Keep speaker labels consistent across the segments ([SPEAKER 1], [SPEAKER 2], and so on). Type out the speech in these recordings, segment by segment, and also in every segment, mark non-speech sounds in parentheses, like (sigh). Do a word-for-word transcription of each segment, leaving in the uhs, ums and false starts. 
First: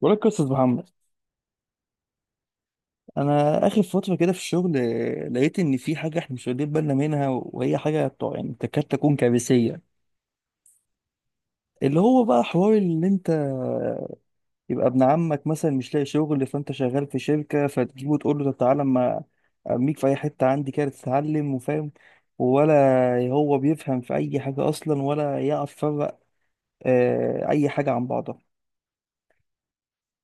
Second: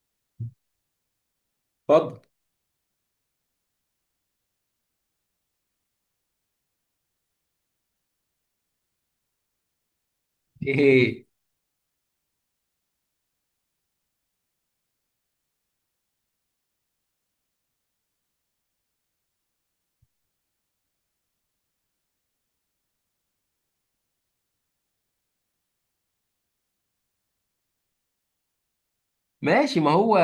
[SPEAKER 1] بقول لك قصة محمد.
[SPEAKER 2] اتفضل.
[SPEAKER 1] انا اخر فتره كده في الشغل، آه، لقيت ان في حاجه احنا مش واخدين بالنا منها، وهي حاجه بتاع- يعني تكاد تكون كارثيه.
[SPEAKER 2] ايه،
[SPEAKER 1] اللي هو بقى حوار ان انت، آه، يبقى ابن عمك مثلا مش لاقي شغل، فانت شغال في شركه فتجيبه تقول له طب تعالى اما ارميك في اي حته عندي كده تتعلم وفاهم؟ ولا هو بيفهم في اي حاجه اصلا ولا يعرف يفرق آه، اي حاجه عن بعضها.
[SPEAKER 2] ماشي. ما هو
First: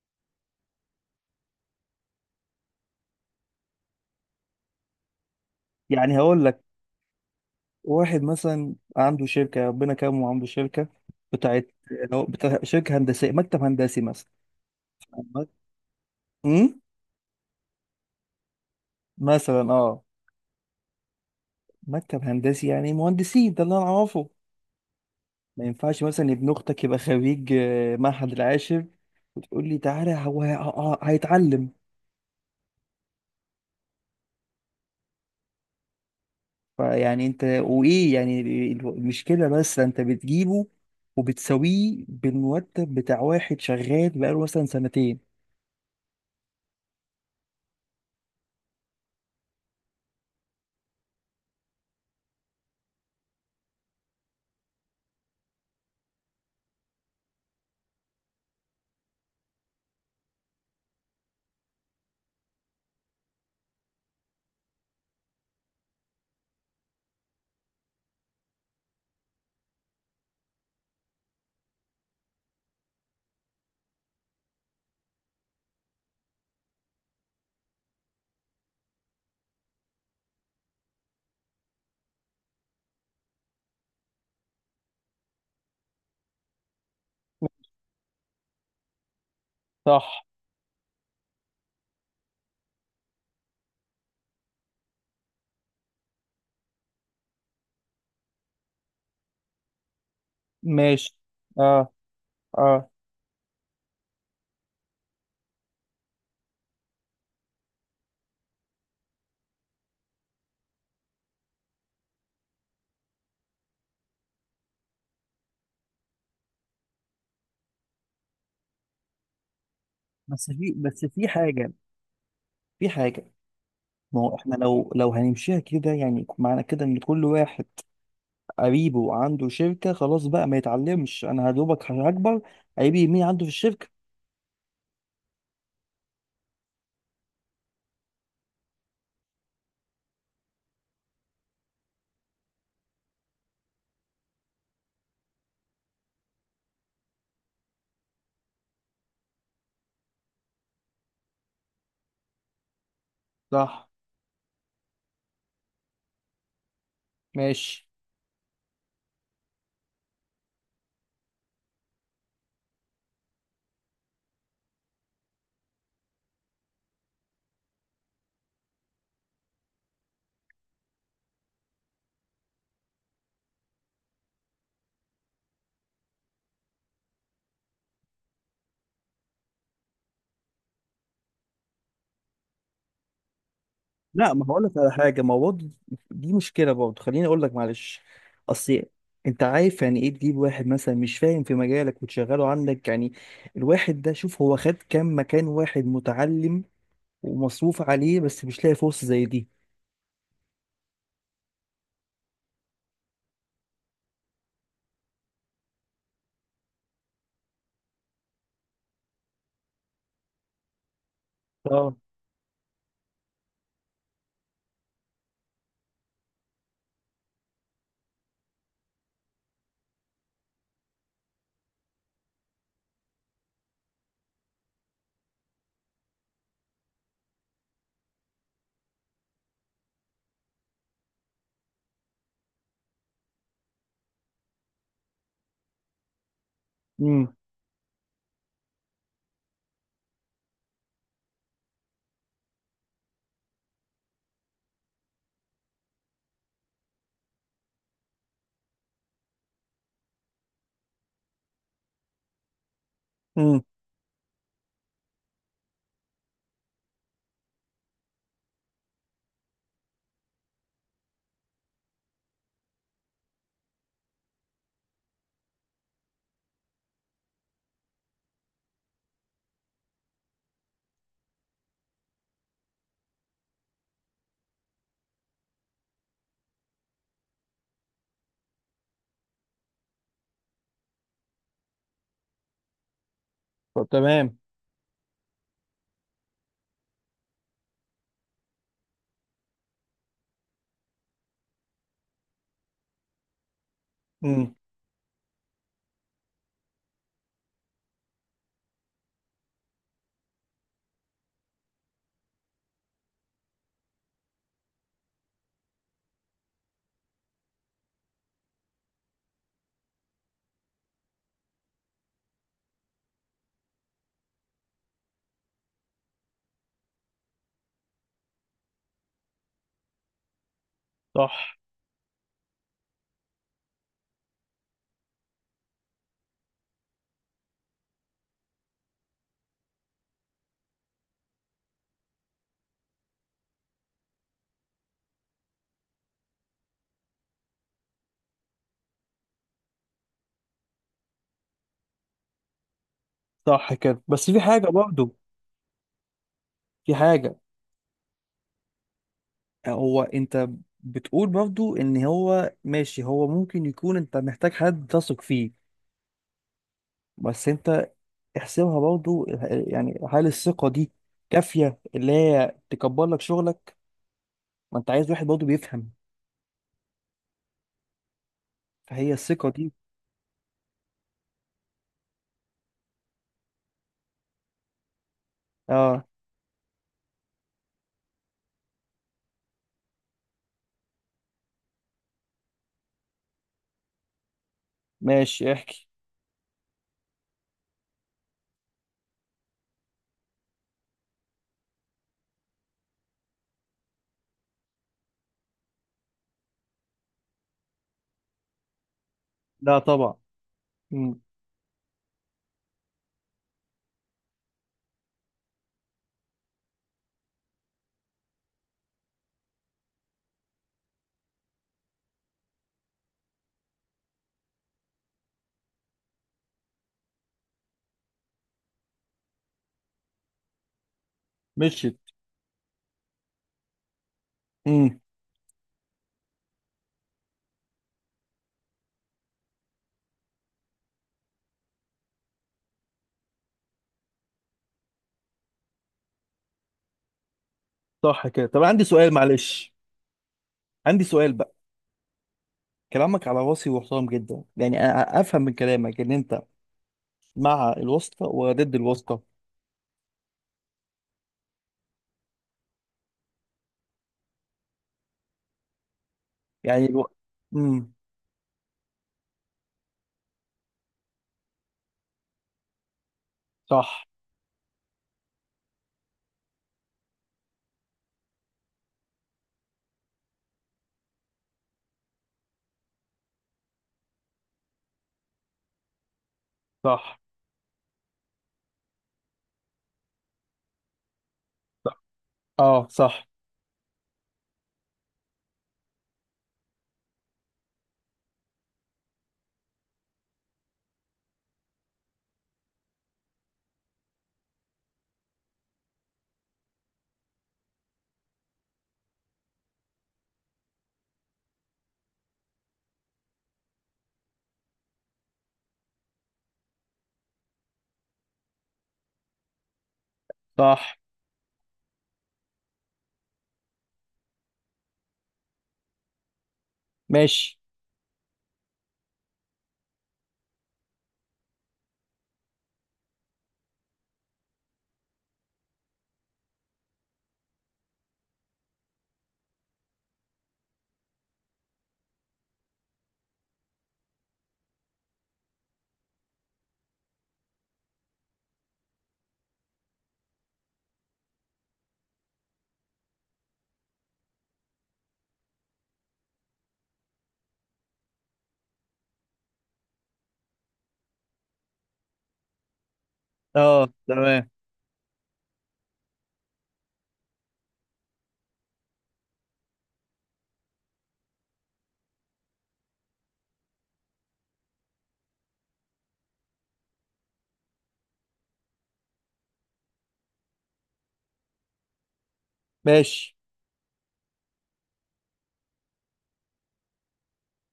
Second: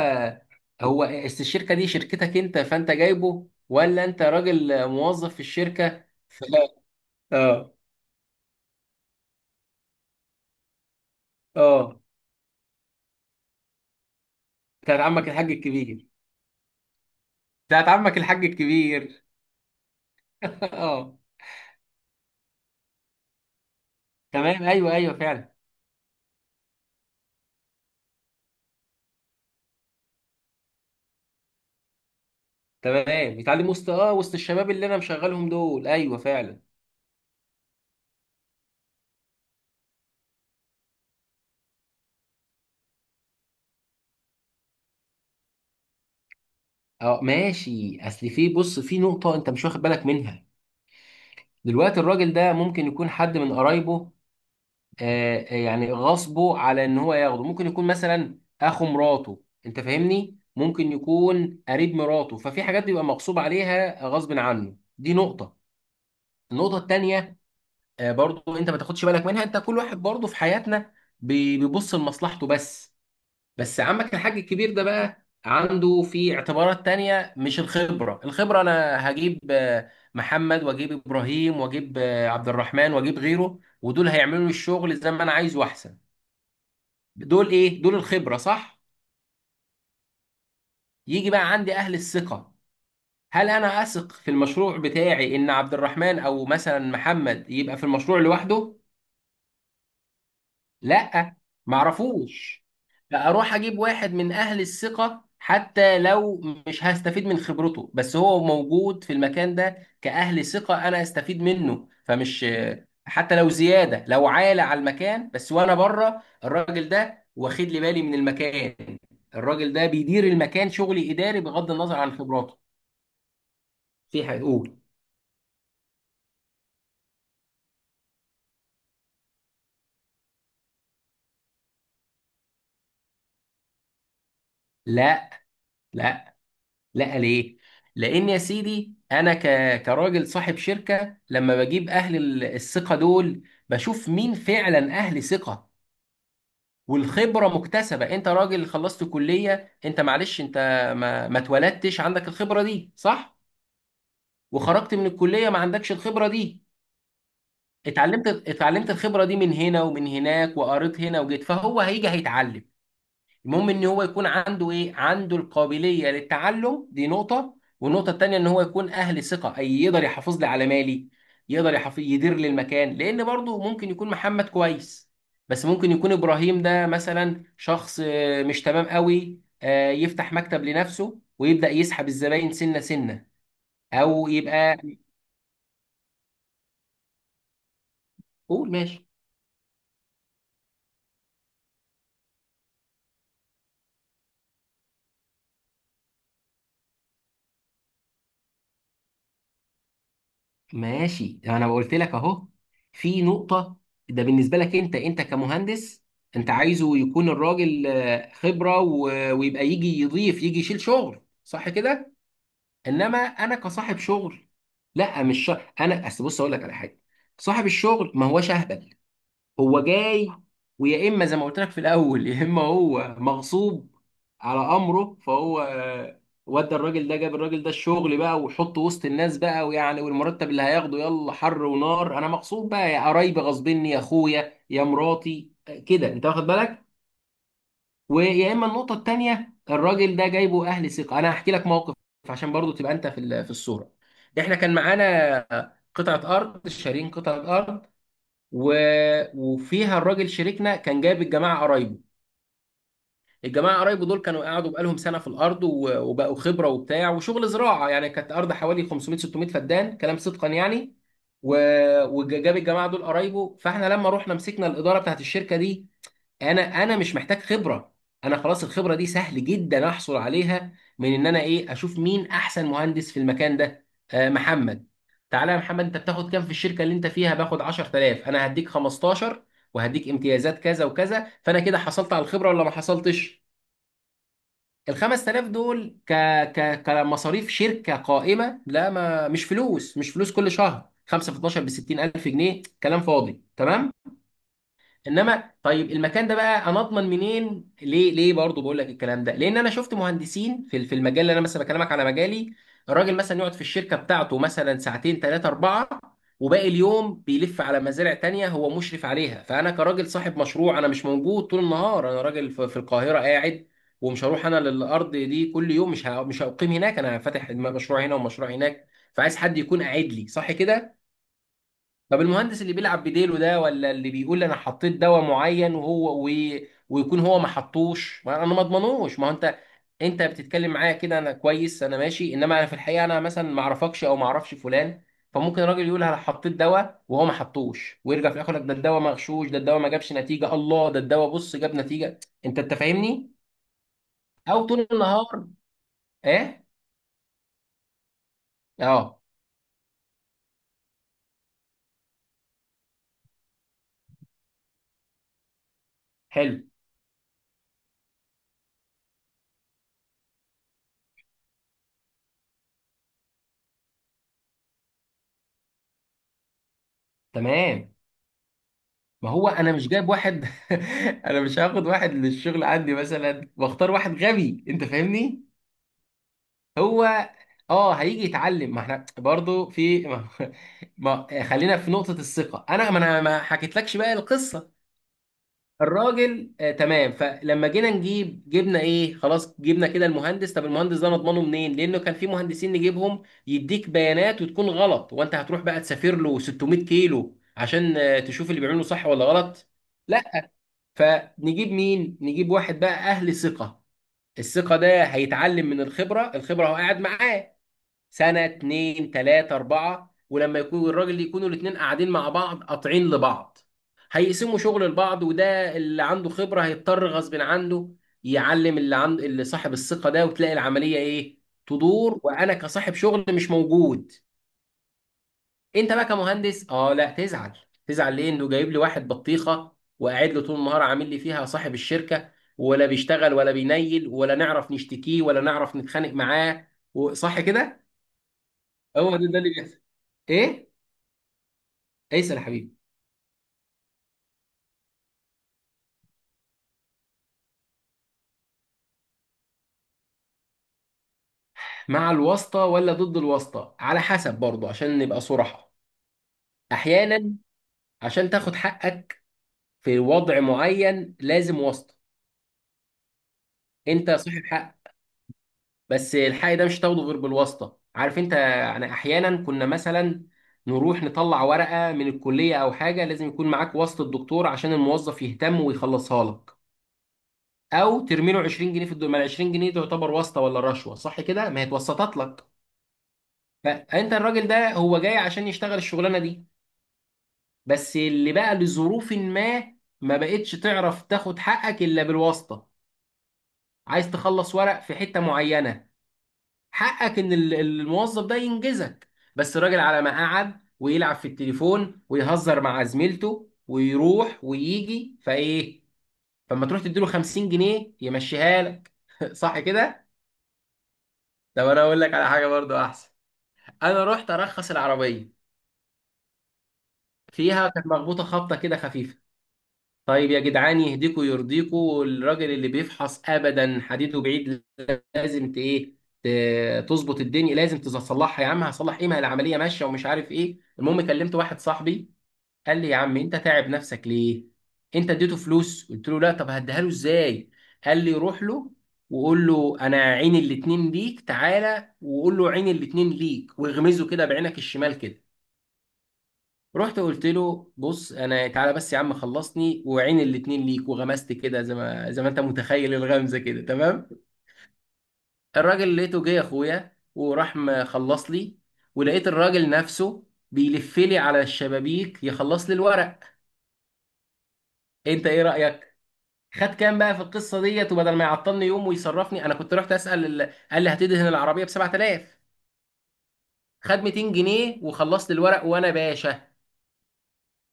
[SPEAKER 2] هو است- الشركه دي شركتك انت فانت جايبه، ولا انت راجل موظف في الشركه
[SPEAKER 1] يعني هقول
[SPEAKER 2] ف-
[SPEAKER 1] لك،
[SPEAKER 2] اه
[SPEAKER 1] واحد مثلا عنده شركة، ربنا كرمه عنده شركة بتاعت
[SPEAKER 2] اه
[SPEAKER 1] لو بتاع شركة هندسية، مكتب هندسي مثلا.
[SPEAKER 2] بتاعت عمك الحاج الكبير.
[SPEAKER 1] امم.
[SPEAKER 2] بتاعت عمك الحاج الكبير
[SPEAKER 1] مثلا اه.
[SPEAKER 2] (laughs) اه.
[SPEAKER 1] مكتب هندسي يعني مهندسين، ده اللي انا اعرفه.
[SPEAKER 2] تمام، ايوه ايوه فعلا.
[SPEAKER 1] ما ينفعش مثلا ابن اختك يبقى خريج آه، معهد العاشر وتقول لي تعالى هو ه- ه- هيتعلم.
[SPEAKER 2] تمام، بيتعلم وسط اه وسط الشباب اللي انا مشغلهم دول، ايوه فعلا.
[SPEAKER 1] فيعني انت وايه، يعني ال- المشكله بس انت بتجيبه وبتساويه بالمرتب بتاع واحد شغال بقاله مثلا سنتين.
[SPEAKER 2] اه ماشي، اصل في، بص، في نقطه انت مش واخد بالك منها. دلوقتي الراجل ده ممكن يكون حد من قرايبه، آه، آه، يعني غصبه على ان هو ياخده. ممكن يكون مثلا اخو مراته، انت فاهمني، ممكن يكون قريب مراته، ففي حاجات بيبقى مغصوب عليها غصب عنه. دي نقطة. النقطة التانية، آه، برضو انت ما تاخدش بالك منها: انت كل واحد برضو في حياتنا بي- بيبص لمصلحته بس. بس عمك الحاج الكبير ده بقى عنده في اعتبارات تانية مش الخبرة. الخبرة انا هجيب آه، محمد واجيب ابراهيم واجيب آه، عبد الرحمن واجيب غيره، ودول هيعملوا لي الشغل زي ما انا عايزه احسن. دول ايه؟ دول الخبرة، صح؟
[SPEAKER 1] صح.
[SPEAKER 2] يجي بقى عندي اهل الثقة. هل انا اثق في المشروع بتاعي ان عبد الرحمن او مثلا محمد يبقى في المشروع لوحده؟
[SPEAKER 1] ماشي.
[SPEAKER 2] لا،
[SPEAKER 1] اه.
[SPEAKER 2] معرفوش.
[SPEAKER 1] اه.
[SPEAKER 2] فاروح اجيب واحد من اهل الثقه، حتى لو مش هستفيد من خبرته، بس هو موجود في المكان ده كاهل ثقه انا استفيد منه. فمش، حتى لو زياده، لو عالي على المكان، بس وانا بره الراجل ده واخد لي بالي من المكان. الراجل ده بيدير
[SPEAKER 1] بس
[SPEAKER 2] المكان
[SPEAKER 1] في بس
[SPEAKER 2] شغلي
[SPEAKER 1] في
[SPEAKER 2] اداري بغض
[SPEAKER 1] حاجة.
[SPEAKER 2] النظر عن خبراته.
[SPEAKER 1] في حاجة. ما
[SPEAKER 2] في
[SPEAKER 1] هو احنا
[SPEAKER 2] حقوق.
[SPEAKER 1] لو لو هنمشيها كده، يعني معنى كده ان كل واحد قريبه عنده شركة خلاص بقى ما يتعلمش، انا هدوبك هكبر، قريبي مين عنده في الشركة؟
[SPEAKER 2] لا، لا، لا، ليه؟ لأن يا سيدي أنا ك... كراجل صاحب شركة، لما بجيب أهل ال- الثقة دول، بشوف مين فعلا أهل ثقة. والخبرة مكتسبة، أنت راجل خلصت كلية، أنت معلش أنت ما, ما اتولدتش عندك الخبرة دي، صح؟
[SPEAKER 1] صح.
[SPEAKER 2] وخرجت من الكلية ما عندكش الخبرة دي.
[SPEAKER 1] ماشي.
[SPEAKER 2] اتعلمت اتعلمت الخبرة دي من هنا ومن هناك وقريت هنا وجيت، فهو هيجي هيتعلم. المهم ان هو يكون عنده ايه؟ عنده القابليه للتعلم، دي نقطه. والنقطه التانيه ان هو يكون اهل ثقه، اي يقدر يحافظ لي على مالي، يقدر يحافظ يدير لي المكان. لان برضه ممكن يكون محمد كويس، بس ممكن يكون ابراهيم ده مثلا شخص آه، مش تمام قوي، آه، يفتح مكتب لنفسه ويبدا يسحب الزباين سنه سنه، او
[SPEAKER 1] لا. ما هقول لك
[SPEAKER 2] يبقى.
[SPEAKER 1] على حاجة، ما هو برضه دي مشكلة برضه، خليني اقول لك معلش.
[SPEAKER 2] قول،
[SPEAKER 1] اصل
[SPEAKER 2] ماشي.
[SPEAKER 1] انت عارف يعني ايه تجيب واحد مثلا مش فاهم في مجالك وتشغله عندك؟ يعني الواحد ده، شوف هو خد كام مكان. واحد متعلم ومصروف عليه بس مش لاقي فرصة زي دي.
[SPEAKER 2] ماشي، انا قلت لك اهو في نقطة: ده بالنسبة لك، انت انت كمهندس، انت عايزه يكون الراجل آه، خبرة و- ويبقى يجي يضيف، يجي يشيل شغل، صح
[SPEAKER 1] اه.
[SPEAKER 2] كده؟ انما انا كصاحب شغل، لا، مش شا... انا اصل بص اقول لك على حاجة: صاحب الشغل ما هوش اهبل. هو جاي ويا اما زي ما قلت لك في الاول، يا اما هو مغصوب على امره، فهو آه، ودى الراجل ده، جاب الراجل ده الشغل بقى وحطه وسط الناس بقى، ويعني والمرتب اللي هياخده يلا حر ونار، انا مغصوب بقى، يا قرايبي غصبني، يا اخويا، يا مراتي، آه، كده، انت واخد بالك. ويا اما النقطه التانيه الراجل ده جايبه اهل ثقه. انا هحكي لك موقف عشان برضو تبقى انت في ال- في الصوره. احنا كان معانا قطعه ارض، شارين قطعه ارض، و... وفيها الراجل شريكنا كان جايب الجماعه قرايبه.
[SPEAKER 1] امم.
[SPEAKER 2] الجماعه قرايبه دول كانوا قعدوا بقالهم سنه في الارض، و... وبقوا خبره وبتاع وشغل زراعه، يعني كانت ارض حوالي خمسمائة ستمائة فدان كلام، صدقا يعني، و... وجاب الجماعه دول قرايبه. فاحنا لما رحنا مسكنا الاداره بتاعت الشركه دي، انا انا مش محتاج خبره. انا خلاص الخبره دي سهل جدا احصل عليها من ان انا ايه؟ اشوف مين احسن مهندس في المكان ده. آه محمد، تعالى يا محمد، انت بتاخد كام في الشركه اللي انت فيها؟ باخد عشر تلاف. انا هديك خمستاشر وهديك امتيازات كذا وكذا. فانا كده حصلت على الخبره ولا ما حصلتش؟
[SPEAKER 1] طب تمام.
[SPEAKER 2] ال خمس تلاف دول ك ك كمصاريف شركه قائمه، لا ما مش فلوس، مش فلوس، كل شهر خمسة في اتناشر ب ستين الف جنيه، كلام فاضي. تمام.
[SPEAKER 1] امم.
[SPEAKER 2] انما طيب المكان ده بقى انا اضمن منين؟ ليه ليه برضه بقول لك الكلام ده؟ لان انا شفت مهندسين في في المجال اللي انا مثلا بكلمك على مجالي: الراجل مثلا يقعد في الشركه بتاعته مثلا ساعتين ثلاثه اربعه، وباقي اليوم بيلف على مزارع تانية هو مشرف عليها. فانا كراجل صاحب مشروع انا مش موجود طول النهار، انا راجل في في القاهره قاعد ومش هروح انا للارض دي كل يوم، مش ه- مش هقيم هناك. انا فاتح مشروع هنا ومشروع هناك، فعايز حد يكون قاعد لي، صح كده؟
[SPEAKER 1] صح.
[SPEAKER 2] طب المهندس اللي بيلعب بديله ده، ولا اللي بيقول انا حطيت دواء معين وهو و... ويكون هو ما حطوش، ما انا ما اضمنوش. ما هو انت، انت بتتكلم معايا كده انا كويس انا ماشي، انما انا في الحقيقه انا مثلا ما اعرفكش او ما اعرفش فلان، فممكن الراجل يقول انا حطيت دواء وهو ما حطوش، ويرجع في الاخر يقول لك ده الدواء مغشوش، ده الدواء ما جابش نتيجه. الله، ده الدواء بص جاب نتيجه. انت انت فاهمني؟
[SPEAKER 1] صح كده، بس في
[SPEAKER 2] او
[SPEAKER 1] حاجه
[SPEAKER 2] طول
[SPEAKER 1] برضو،
[SPEAKER 2] النهار. ايه؟
[SPEAKER 1] في حاجه،
[SPEAKER 2] اه.
[SPEAKER 1] آه، هو انت بتقول برضو ان هو ماشي، هو ممكن يكون انت محتاج حد تثق فيه.
[SPEAKER 2] حلو.
[SPEAKER 1] بس انت احسبها برضو، آه، يعني هل الثقه دي كافيه اللي هي تكبر لك شغلك؟ ما انت عايز واحد برضو بيفهم.
[SPEAKER 2] تمام.
[SPEAKER 1] فهي
[SPEAKER 2] ما
[SPEAKER 1] الثقه
[SPEAKER 2] هو
[SPEAKER 1] دي.
[SPEAKER 2] انا مش جايب واحد (laughs) انا مش هاخد واحد للشغل عندي مثلا واختار واحد غبي، انت فاهمني؟
[SPEAKER 1] اه.
[SPEAKER 2] هو اه هيجي يتعلم، ما احنا برضو في (laughs) ما... ما... خلينا في نقطة الثقة. انا ما انا ما حكيتلكش بقى القصة.
[SPEAKER 1] ماشي، احكي.
[SPEAKER 2] الراجل آه تمام، فلما جينا نجيب جبنا ايه؟ خلاص جبنا كده المهندس. طب المهندس ده نضمنه منين؟ لانه كان في مهندسين نجيبهم يديك بيانات وتكون غلط، وانت هتروح بقى تسافر له 600 كيلو عشان آه، تشوف اللي بيعمله صح ولا غلط.
[SPEAKER 1] لا طبعا.
[SPEAKER 2] لا.
[SPEAKER 1] امم.
[SPEAKER 2] فنجيب مين؟ نجيب واحد بقى أهل ثقة. الثقة ده هيتعلم من الخبرة. الخبرة هو قاعد معاه سنة اتنين تلاتة أربعة، ولما يكون الراجل يكونوا الاتنين قاعدين مع بعض قاطعين لبعض، هيقسموا شغل لبعض، وده اللي عنده خبرة هيضطر غصب عنه يعلم اللي عنده، اللي صاحب الثقة ده، وتلاقي العملية إيه؟
[SPEAKER 1] مشيت.
[SPEAKER 2] تدور. وأنا كصاحب شغل مش موجود.
[SPEAKER 1] امم.
[SPEAKER 2] انت بقى كمهندس اه لا تزعل. تزعل ليه انه جايب لي واحد بطيخه وقاعد له طول النهار عامل لي فيها صاحب الشركه، ولا بيشتغل ولا بينيل، ولا نعرف نشتكيه ولا نعرف نتخانق معاه، وصح كده.
[SPEAKER 1] صح كده. طب عندي سؤال
[SPEAKER 2] هو ده ده اللي
[SPEAKER 1] معلش،
[SPEAKER 2] بيحصل. ايه؟
[SPEAKER 1] عندي سؤال بقى.
[SPEAKER 2] ايسر يا حبيبي.
[SPEAKER 1] كلامك على راسي وحرام جدا، يعني انا افهم من كلامك ان انت مع الواسطه وضد الواسطه؟
[SPEAKER 2] مع الواسطه ولا ضد الواسطه على حسب برضه عشان نبقى صراحه.
[SPEAKER 1] يعني الو...
[SPEAKER 2] احيانا،
[SPEAKER 1] امم.
[SPEAKER 2] عشان تاخد حقك في وضع معين لازم واسطه.
[SPEAKER 1] صح.
[SPEAKER 2] انت صاحب حق، بس الحق ده مش هتاخده غير بالواسطه، عارف انت يعني؟ احيانا كنا مثلا نروح نطلع ورقه من الكليه او حاجه، لازم يكون معاك واسطه الدكتور عشان الموظف يهتم ويخلصها لك،
[SPEAKER 1] صح.
[SPEAKER 2] او ترمي له عشرين جنيه في الدول ما. ال عشرين جنيه دي تعتبر واسطه ولا رشوه؟ صح كده، ما هي
[SPEAKER 1] صح.
[SPEAKER 2] اتوسطت لك.
[SPEAKER 1] اه صح.
[SPEAKER 2] فانت الراجل ده هو جاي عشان يشتغل الشغلانه دي، بس اللي بقى لظروف ما، ما بقتش تعرف تاخد حقك الا بالواسطه. عايز تخلص ورق في حته معينه، حقك ان ال- الموظف ده ينجزك، بس الراجل على ما قعد ويلعب في التليفون ويهزر مع زميلته ويروح ويجي فايه، فما تروح تديله خمسين جنيه يمشيها لك (laughs) صح كده؟
[SPEAKER 1] صح.
[SPEAKER 2] طب انا اقول لك على حاجه برضو احسن. انا رحت ارخص العربيه،
[SPEAKER 1] ماشي.
[SPEAKER 2] فيها كانت مخبوطه خبطه كده خفيفه. طيب يا جدعان يهديكوا يرضيكوا الراجل اللي بيفحص ابدا حديده بعيد، لازم ت- ايه ت- تظبط الدنيا، لازم تصلحها يا عم. هصلح ايه ما هي العمليه ماشيه ومش عارف ايه. المهم كلمت واحد صاحبي قال لي يا عم انت تعب نفسك ليه؟ انت اديته فلوس؟ قلت له لا. طب هديها له ازاي؟ قال لي روح له وقول له انا عين الاتنين ليك، تعالى وقول له عين الاتنين ليك، واغمزه كده بعينك الشمال كده. رحت قلت له بص انا تعالى بس يا عم خلصني وعين الاتنين ليك، وغمزت كده زي ما زي ما انت متخيل الغمزه كده
[SPEAKER 1] اه
[SPEAKER 2] تمام.
[SPEAKER 1] تمام.
[SPEAKER 2] الراجل لقيته جه يا اخويا وراح مخلص لي، ولقيت الراجل نفسه بيلف لي على الشبابيك يخلص لي الورق. انت ايه رأيك؟ خد كام بقى في القصة ديت؟ وبدل ما يعطلني يوم ويصرفني، انا كنت رحت اسأل ال- قال لي هتدهن العربية ب سبعة آلاف.
[SPEAKER 1] ماشي.
[SPEAKER 2] خد ميتين جنيه وخلصت الورق وانا باشا،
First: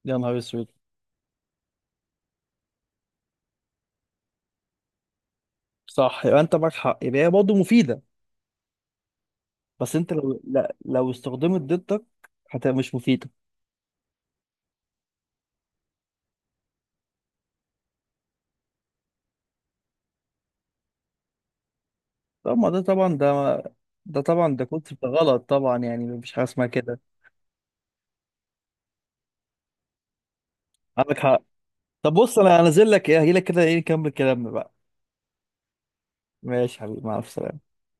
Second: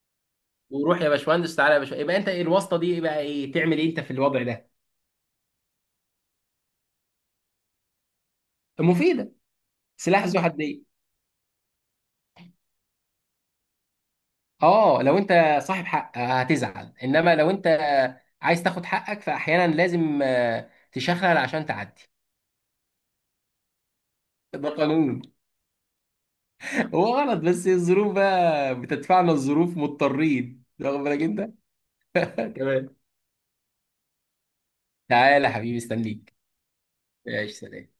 [SPEAKER 1] يا نهار اسود.
[SPEAKER 2] وروح يا باشمهندس، تعالى يا باشا. يبقى انت ايه الواسطة دي بقى؟ ايه تعمل ايه انت في الوضع ده؟
[SPEAKER 1] صح، يبقى انت معاك حق، يبقى هي برضه مفيده.
[SPEAKER 2] مفيدة.
[SPEAKER 1] بس انت
[SPEAKER 2] سلاح
[SPEAKER 1] لو،
[SPEAKER 2] ذو
[SPEAKER 1] لا،
[SPEAKER 2] حدين.
[SPEAKER 1] لو استخدمت ضدك هتبقى مش مفيده.
[SPEAKER 2] اه لو انت صاحب حق آه، هتزعل، انما لو انت عايز تاخد حقك فاحيانا لازم آه، تشخلل عشان تعدي.
[SPEAKER 1] طب ما ده طبعا. ده ده طبعا ده
[SPEAKER 2] ده
[SPEAKER 1] كنت
[SPEAKER 2] قانون.
[SPEAKER 1] غلط طبعا، يعني مفيش حاجه اسمها
[SPEAKER 2] (laughs)
[SPEAKER 1] كده.
[SPEAKER 2] هو غلط، بس الظروف بقى بتدفعنا، الظروف مضطرين، واخد
[SPEAKER 1] عندك
[SPEAKER 2] بالك
[SPEAKER 1] حق.
[SPEAKER 2] انت؟
[SPEAKER 1] طب بص انا
[SPEAKER 2] تمام،
[SPEAKER 1] هنزل لك، ايه هجيلك كده، ايه نكمل كلامنا بقى.
[SPEAKER 2] تعالى يا حبيبي استنيك.
[SPEAKER 1] ماشي يا حبيبي، مع
[SPEAKER 2] ماشي،
[SPEAKER 1] السلامه.
[SPEAKER 2] سلام.